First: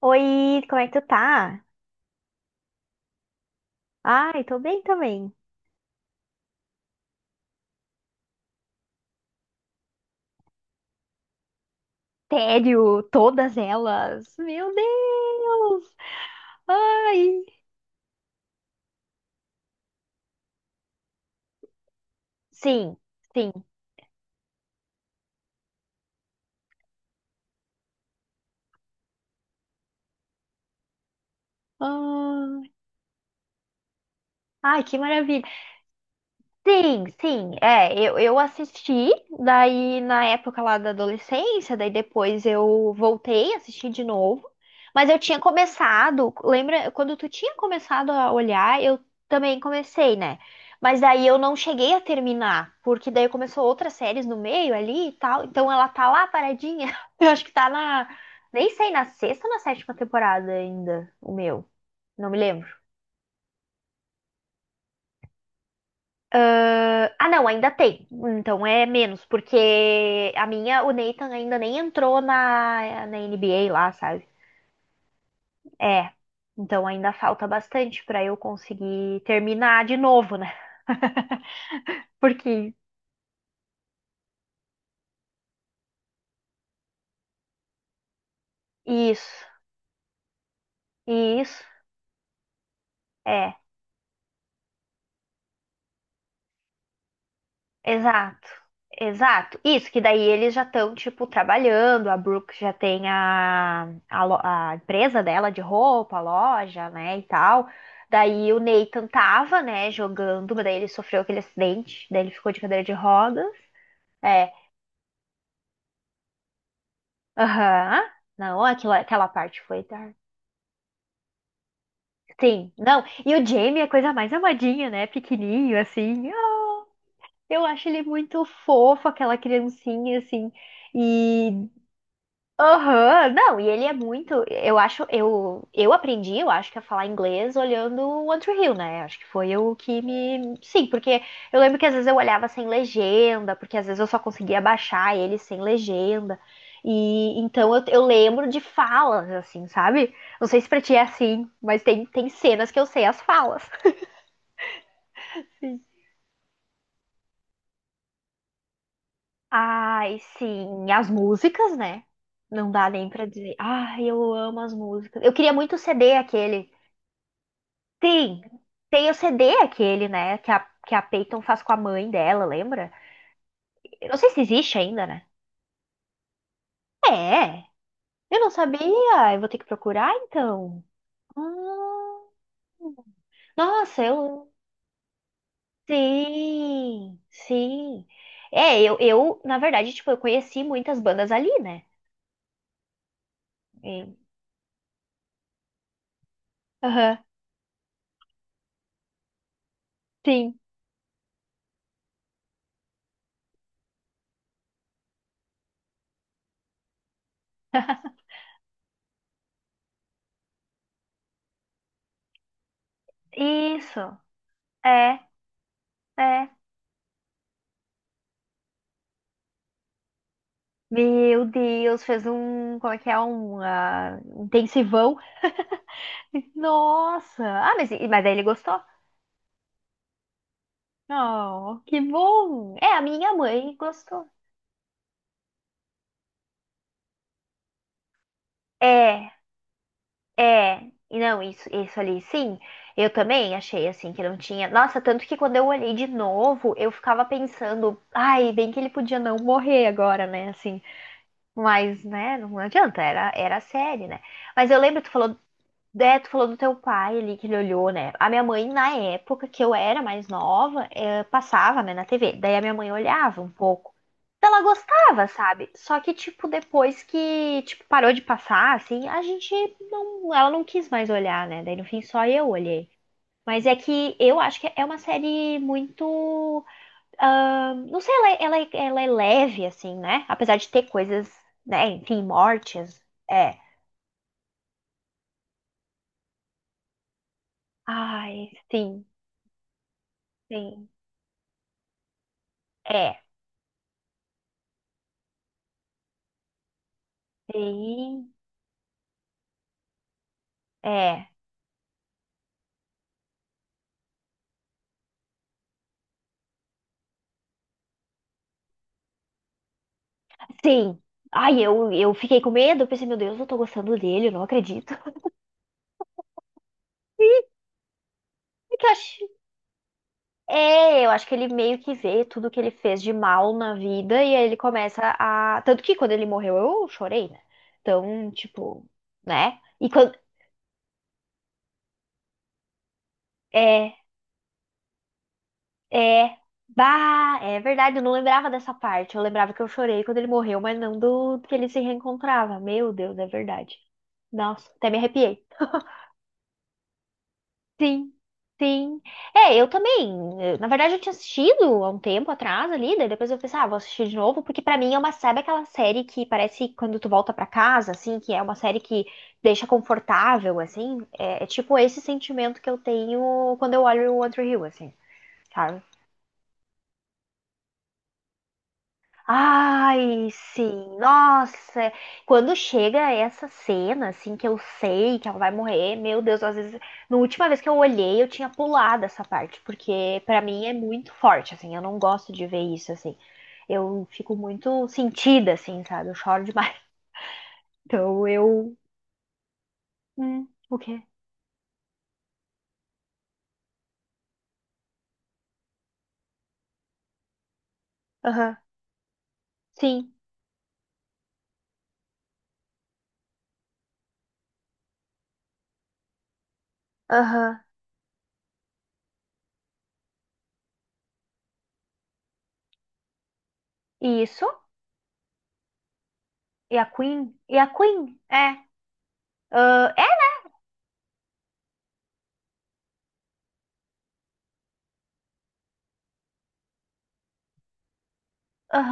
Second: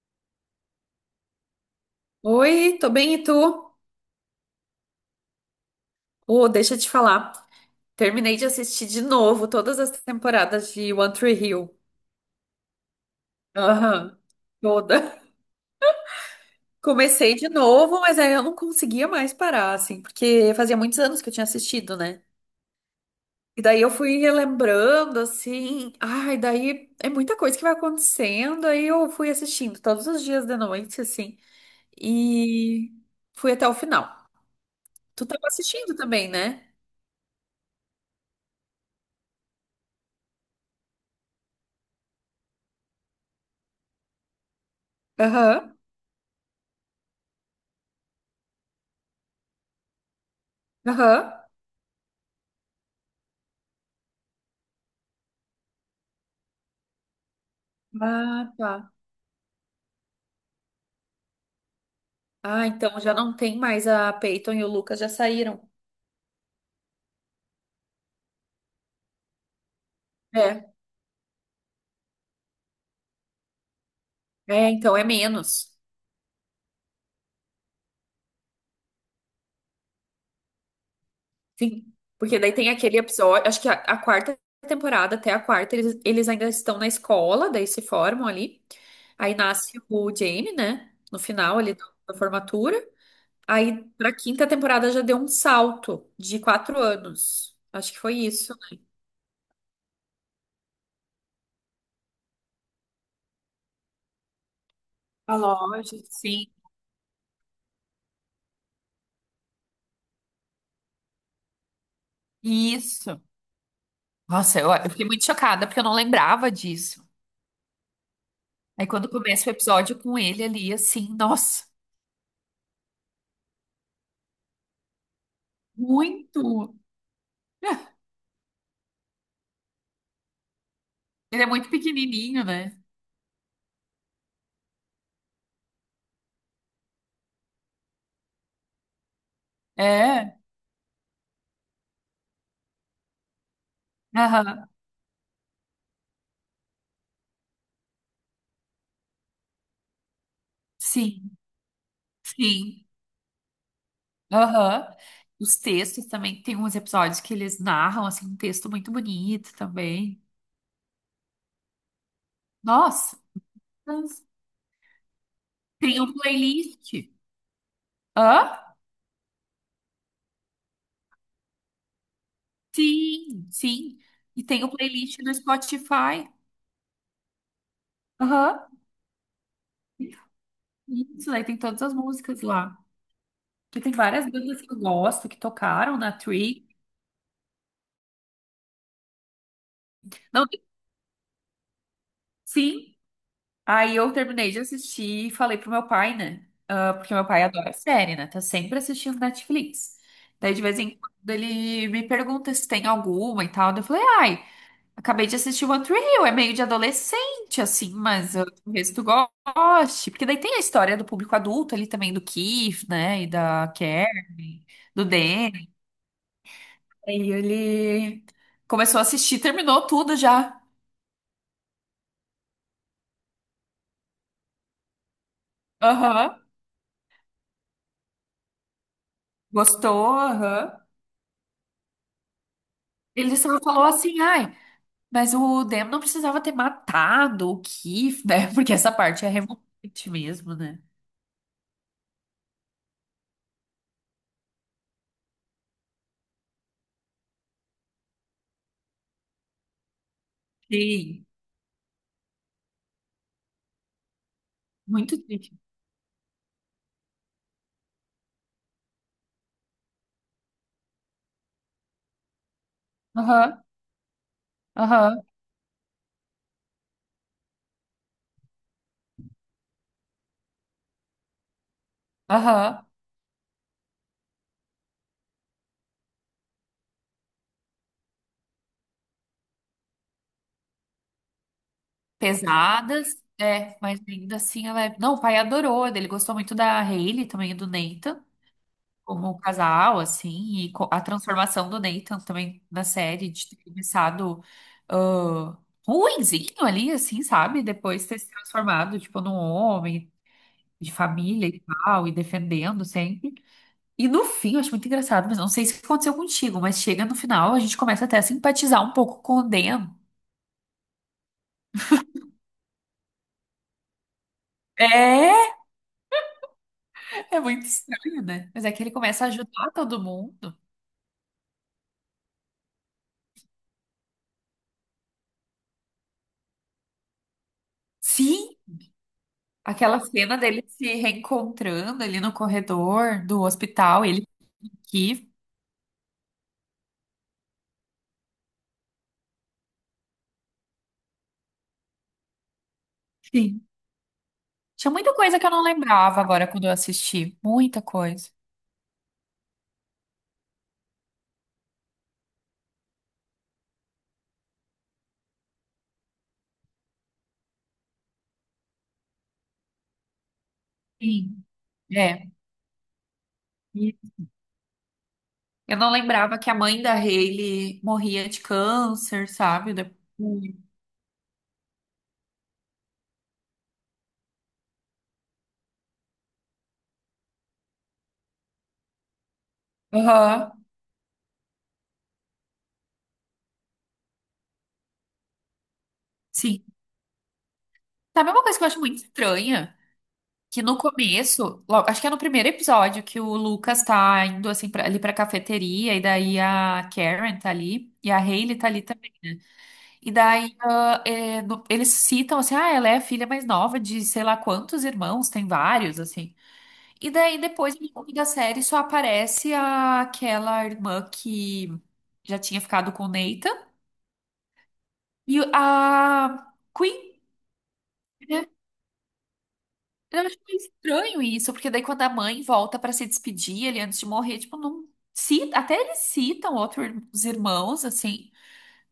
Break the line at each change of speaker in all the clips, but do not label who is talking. Oi, como é que tu tá?
Oi, tô bem e tu?
Ai, tô bem também.
Oh, deixa eu te falar. Terminei de assistir de novo todas as temporadas de One Tree Hill.
Tédio, todas
Aham,
elas. Meu
toda.
Deus!
Comecei
Ai!
de novo, mas aí eu não conseguia mais parar, assim, porque fazia muitos anos que eu tinha assistido, né?
Sim, sim.
E daí eu fui relembrando, assim. Ai, daí é muita coisa que vai acontecendo. Aí eu fui assistindo todos os dias de noite, assim,
Ah,
e fui até o final.
ai, que
Tu
maravilha.
tava assistindo também, né?
Sim, sim, é, eu assisti, daí na época lá da adolescência, daí depois eu voltei, assisti de novo, mas eu tinha
Aham,
começado, lembra, quando tu tinha começado a olhar, eu também comecei, né? Mas
aham.
daí eu não cheguei a terminar, porque daí começou outras séries no meio ali e tal, então ela tá lá paradinha, eu acho que tá na,
Ah,
nem
tá.
sei, na sexta ou na sétima temporada ainda, o meu, não me
Ah,
lembro.
então já não tem mais a Peyton e o Lucas já saíram.
Ah, não, ainda tem. Então é menos, porque a
É,
minha, o Nathan ainda nem entrou na NBA lá, sabe?
é, então é menos.
É. Então ainda falta bastante pra eu conseguir terminar de novo, né?
Sim, porque daí tem
Porque
aquele episódio, acho que a, quarta temporada, até a quarta, eles ainda estão na escola, daí se formam ali.
isso,
Aí nasce o Jamie, né? No final
isso,
ali da formatura.
é.
Aí pra quinta temporada já deu um salto de 4 anos. Acho que foi
Exato,
isso, né?
exato. Isso, que daí eles já estão, tipo, trabalhando, a Brooke já tem a empresa
A
dela de
loja,
roupa, a
sim.
loja, né, e tal. Daí o Nathan tava, né, jogando, mas daí ele sofreu aquele acidente, daí ele ficou de cadeira de
Isso.
rodas. É,
Nossa, eu fiquei muito chocada porque eu não lembrava disso.
aham. Não,
Aí
aquilo,
quando
aquela
começa o
parte foi
episódio
dark.
com ele ali, assim, nossa,
Sim, não. E o Jamie é a coisa mais amadinha, né, pequenininho, assim. Ah,
muito.
eu acho ele muito fofo, aquela criancinha, assim.
Ele é
E
muito pequenininho, né?
aham, não, e ele é muito. Eu acho, eu aprendi, eu acho que a falar inglês olhando o One Tree Hill, né? Acho que foi o que
É.
me. Sim, porque eu lembro que às vezes eu olhava sem legenda, porque às vezes eu só conseguia
Aham.
baixar ele sem legenda. E então eu lembro de falas, assim, sabe? Não sei se pra ti é
Sim,
assim, mas tem, tem cenas que
sim.
eu sei as falas.
Aham. Os textos também, tem uns episódios que eles narram, assim, um texto muito bonito
Ai,
também.
sim, as músicas, né? Não dá nem
Nossa,
pra dizer. Ai, eu amo as músicas. Eu queria muito o
tem
CD
um
aquele.
playlist.
Tem,
Hã?
tem o CD aquele, né? Que a Peyton faz com a mãe dela, lembra?
Sim, sim.
Eu não sei se
E tem o
existe ainda,
playlist
né?
no Spotify.
É, eu não
Aham.
sabia. Eu vou ter que procurar então.
Isso, aí tem todas as
Hum,
músicas lá. Porque tem
nossa,
várias
eu.
bandas que eu gosto, que tocaram na Tree.
Sim, sim. É, eu, na verdade, tipo, eu conheci muitas bandas ali, né?
Sim, aí eu
E-
terminei de assistir e falei pro meu pai, né? Ah, porque
Aham,
meu pai adora série, né? Tá sempre assistindo Netflix. Daí
sim.
de vez em quando ele me pergunta se tem alguma e tal. Daí eu falei, ai, acabei de assistir One Tree Hill, é meio de adolescente, assim, mas eu talvez tu goste. Porque daí tem a história do público adulto ali também, do Keith, né? E da Karen,
Isso,
do
é,
Danny.
é.
Aí ele começou a assistir, terminou tudo já.
Meu Deus, fez um, como é que é, um intensivão.
Aham.
Nossa! Ah, mas, mas aí ele gostou?
Gostou? Aham.
Oh, que bom! É, a minha
Ele só
mãe
falou assim,
gostou.
ai, mas o Demo não precisava ter matado o Keith, né? Porque essa parte é
É,
revoltante mesmo, né?
é. E não, isso ali, sim. Eu também achei assim que não tinha. Nossa, tanto que quando eu olhei de novo, eu ficava pensando, ai, bem que ele podia não morrer agora, né? Assim,
Sim,
mas, né, não adianta, era, era a série, né? Mas eu lembro, tu
muito
falou.
triste.
É, tu falou do teu pai ali que ele olhou, né? A minha mãe, na época que eu era mais nova, passava, né, na TV. Daí a minha mãe olhava um
Aham,
pouco. Então, ela
aham,
gostava, sabe? Só que, tipo, depois que, tipo, parou de passar, assim, a gente não. Ela não quis mais olhar, né? Daí no fim só eu
aham.
olhei. Mas é que eu acho que é uma série muito. Ah, não sei, ela, ela, ela é leve, assim, né? Apesar de ter coisas, né? Enfim, mortes.
Pesadas,
É.
é, mas ainda assim ela é... Não, o pai adorou, né? Ele gostou muito da Hayley também, do Nathan,
Ai, sim,
como o casal, assim, e
sim.
a transformação do Nathan também na
É,
série, de ter começado ah, ruinzinho ali, assim, sabe? Depois ter se
sim,
transformado, tipo, num homem e de
é,
família e tal, e defendendo sempre. E no fim, eu acho muito engraçado, mas não sei se aconteceu contigo, mas chega no final, a gente começa até a simpatizar um pouco com o Dan.
sim. Ai, eu fiquei com medo, eu pensei, meu Deus, eu tô gostando dele, eu não acredito.
É, é muito estranho, né? Mas é que
Porque eu
ele
acho,
começa a ajudar todo mundo.
é, eu acho que ele meio que vê tudo que ele fez de mal na vida e aí ele começa a. Tanto que quando ele morreu eu chorei, né? Então,
Sim,
tipo, né? E
aquela
quando.
cena dele se reencontrando ali no corredor do
É,
hospital, ele aqui.
é. Bah, é verdade, eu não lembrava dessa parte. Eu lembrava que eu chorei quando ele morreu, mas não do que ele se reencontrava. Meu Deus, é
Sim.
verdade. Nossa, até
Tinha
me
muita coisa que
arrepiei.
eu não lembrava agora quando eu assisti. Muita
Sim,
coisa.
sim. É, eu também. Na verdade, eu tinha assistido há um tempo atrás ali, daí depois eu pensei, ah, vou assistir de novo, porque pra mim é uma, sabe aquela série que parece quando tu volta pra casa, assim, que é uma série que deixa confortável, assim? É,
Sim.
é tipo esse
É.
sentimento que eu tenho quando eu olho o One Tree Hill, assim,
Eu
sabe?
não lembrava que a mãe da Hailey morria de câncer, sabe? Depois
Ai,
hum.
sim, nossa, quando chega essa cena, assim, que eu sei que ela vai morrer, meu Deus, às vezes, na última vez que eu olhei, eu tinha pulado essa parte, porque pra
Aham.
mim é muito forte, assim, eu não gosto de ver isso, assim, eu fico muito sentida, assim, sabe, eu choro
Sim.
demais, então
Sabe uma coisa que eu
eu,
acho muito estranha? Que no
o quê?
começo, logo, acho que é no primeiro episódio, que o Lucas tá indo assim pra, ali pra cafeteria, e daí a Karen tá ali, e a
Aham,
Hailey tá ali também, né? E
sim,
daí ah, é, eles citam assim, ah, ela é a filha mais nova de sei lá quantos irmãos, tem vários, assim. E daí
aham,
depois, no longo da série, só aparece aquela irmã que já tinha ficado com o Nathan
isso,
e a Queen,
E a Queen,
né?
é, ah, é,
Eu acho meio estranho isso, porque daí quando a mãe volta pra se despedir ele antes de morrer, tipo, não cita, até eles citam outros irmãos, assim,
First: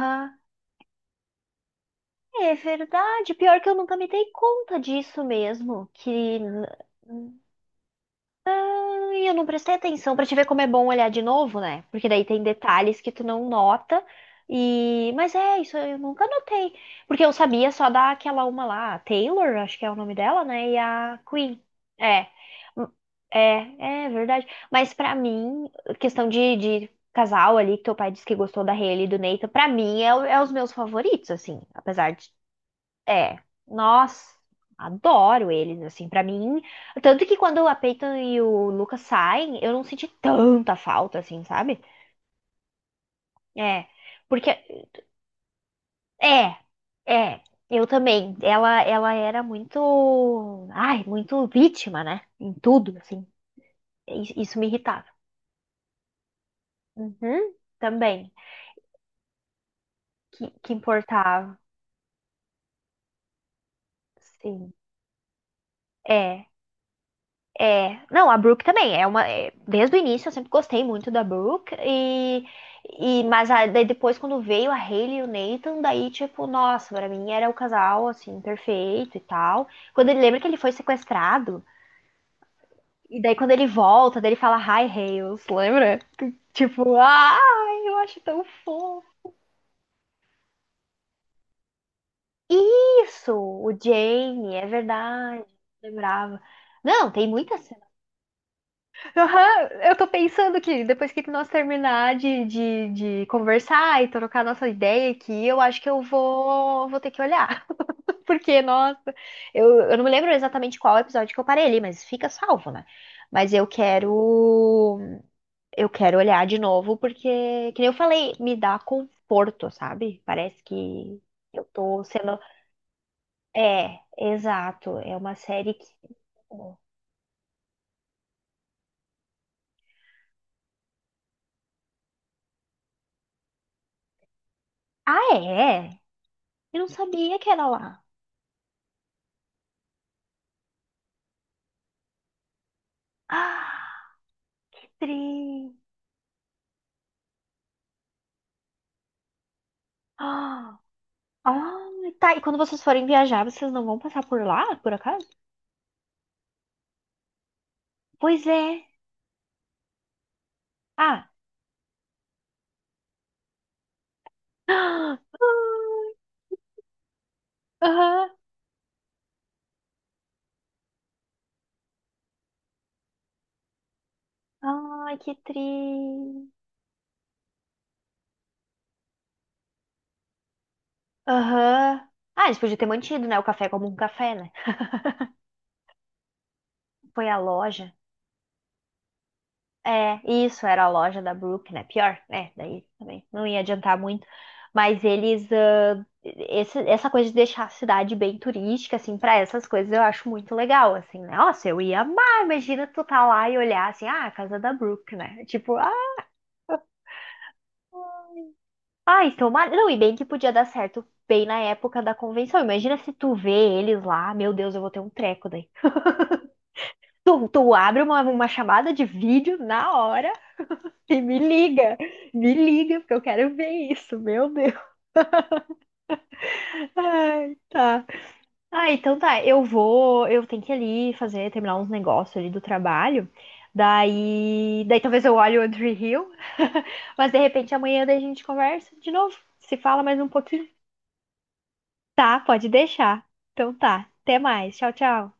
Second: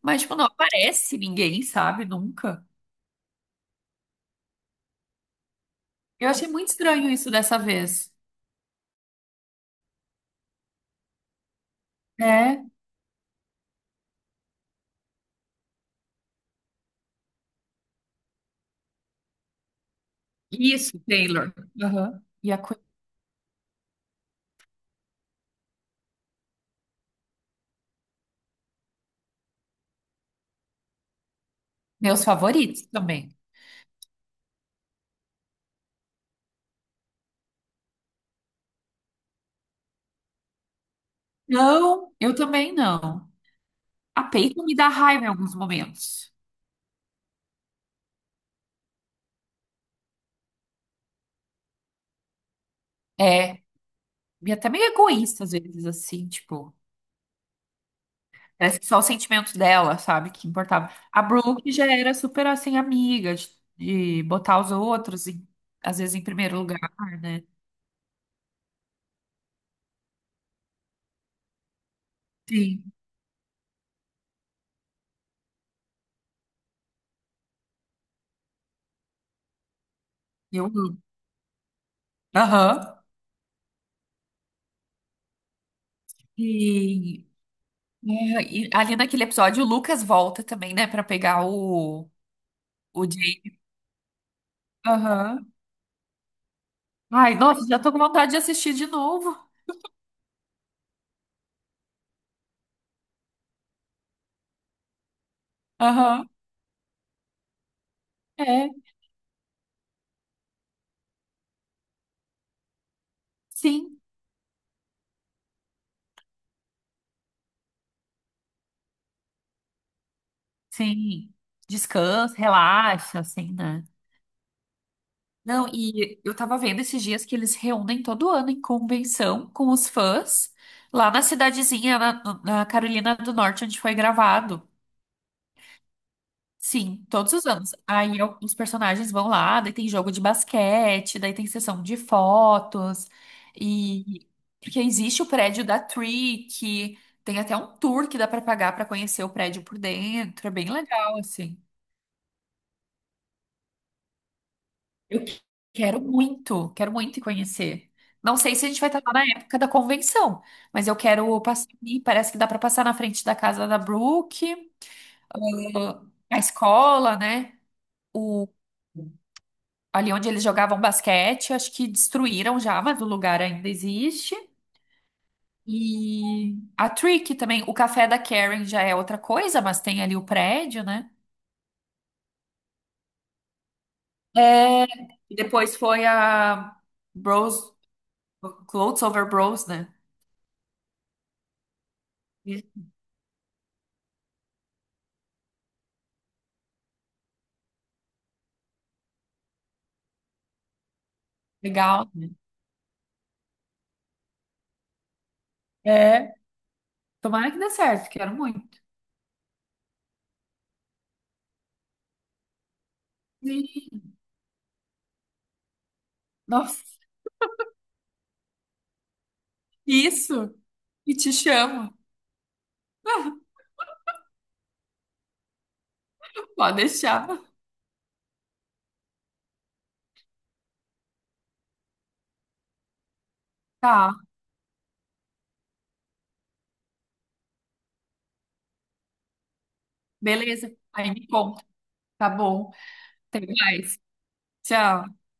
mas tipo, não aparece ninguém, sabe?
É
Nunca.
verdade. Pior que eu nunca me dei conta disso mesmo.
Eu
Que.
achei muito estranho isso dessa vez.
Ai, eu não prestei atenção pra te ver como é bom olhar de novo, né? Porque daí tem
É.
detalhes que tu não nota. E. Mas é, isso eu nunca notei. Porque eu sabia só daquela uma lá, a Taylor, acho que é o nome dela, né? E
Isso,
a
Taylor.
Queen.
Aham.
É.
E a Queen,
É, é verdade. Mas pra mim, questão de casal ali, que teu pai disse que gostou da Hailey e do Nathan, pra mim é, é os meus favoritos, assim. Apesar
meus
de
favoritos também.
é, nossa, adoro eles, assim, pra mim. Tanto que quando a Peyton e o Lucas saem, eu não senti tanta falta, assim, sabe?
Não, eu também não.
É,
A
porque,
peita me dá raiva em alguns momentos.
é, é, eu também. Ela era muito, ai, muito vítima, né? Em tudo, assim.
É,
Isso,
e
isso me
até meio
irritava.
egoísta às vezes, assim, tipo.
Uhum, também,
Parece que só o sentimento dela, sabe, que
que
importava. A
importava,
Brooke já era super, assim, amiga de botar os
sim.
outros, às vezes, em
É.
primeiro lugar, né?
É, não, a Brooke também é uma, é, desde o início eu sempre gostei muito da Brooke
Sim,
e mas daí depois quando veio a Hailey e o Nathan, daí tipo, nossa, pra mim era o casal assim perfeito e tal. Quando ele lembra que ele
eu
foi
amo.
sequestrado
Aham.
e daí quando ele volta, daí ele fala Hi Hales, lembra? Tipo,
E,
ai, eu acho
é,
tão
e ali naquele
fofo.
episódio, o Lucas volta também, né, pra pegar o
Isso,
Jay.
o Jamie, é verdade,
Aham.
lembrava. Não, tem
Ai,
muitas.
nossa, já tô com vontade de assistir de novo.
Aham, eu tô pensando que depois que nós terminar de conversar e trocar nossa ideia aqui, eu acho que
Aham.
vou ter que olhar. Porque,
É,
nossa, eu não me lembro exatamente qual episódio que eu parei ali, mas fica salvo, né? Mas
sim.
eu quero olhar de novo, porque, que nem eu falei, me dá conforto, sabe? Parece que
Sim.
eu tô
Descansa,
sendo.
relaxa, assim, né?
É, exato. É uma
Não,
série que.
e eu tava vendo esses dias que eles reúnem todo ano em convenção com os fãs lá na cidadezinha, na Carolina do Norte, onde foi gravado.
Ah, é? Eu não
Sim, todos
sabia
os
que era
anos.
lá.
Aí os personagens vão lá, daí tem jogo de basquete, daí tem sessão de fotos,
Ah!
e porque existe o prédio
Tri.
da Tree, que tem até um tour que dá pra pagar pra conhecer o prédio por dentro, é bem
Ah,
legal, assim.
ah, tá. E quando vocês forem viajar, vocês não vão passar por lá, por
Eu
acaso?
que- quero muito, quero muito ir conhecer. Não
Pois
sei
é.
se a gente vai estar lá na época da convenção, mas eu
Ah.
quero passar ali. Parece que dá para passar na frente da casa da Brooke,
Ah,
a escola, né?
aham.
O, ali onde eles jogavam basquete, acho que destruíram já, mas o lugar ainda existe.
Ai, que tri.
E a Trick também. O café da Karen já é outra coisa, mas tem ali o prédio, né?
Aham. Ah, eles podiam ter mantido, né, o café como um café, né?
É, e depois foi a
Foi a
Bros,
loja.
Clothes Over Bros, né?
É, isso era a loja da Brooke, né? Pior, né? Daí também não ia adiantar muito. Mas eles, ah, essa coisa de deixar a cidade bem turística, assim, para essas coisas eu acho muito legal, assim, né? Nossa, eu ia
Legal, né?
amar. Imagina tu tá lá e olhar assim, ah, a casa da Brooke, né? Tipo, ah,
É, tomara que dê certo, quero muito.
ai, tomara. Não, e bem que podia dar certo bem na época da convenção. Imagina se tu vê eles
Sim.
lá, meu Deus, eu vou ter um treco daí.
Nossa,
Tu, tu abre uma chamada de vídeo na hora.
isso. E
E
te chamo.
me liga, porque eu quero ver isso, meu Deus.
Pode deixar.
Ai, tá. Ah, então tá, eu vou, eu tenho que ir ali fazer, terminar uns negócios ali do trabalho.
Tá,
Daí, daí talvez eu olhe o Andrew Hill, mas de repente amanhã daí a gente conversa de novo, se fala mais um pouquinho.
beleza. Aí me conta, tá
Tá, pode
bom.
deixar.
Até
Então
mais.
tá, até mais. Tchau,
Tchau.
tchau.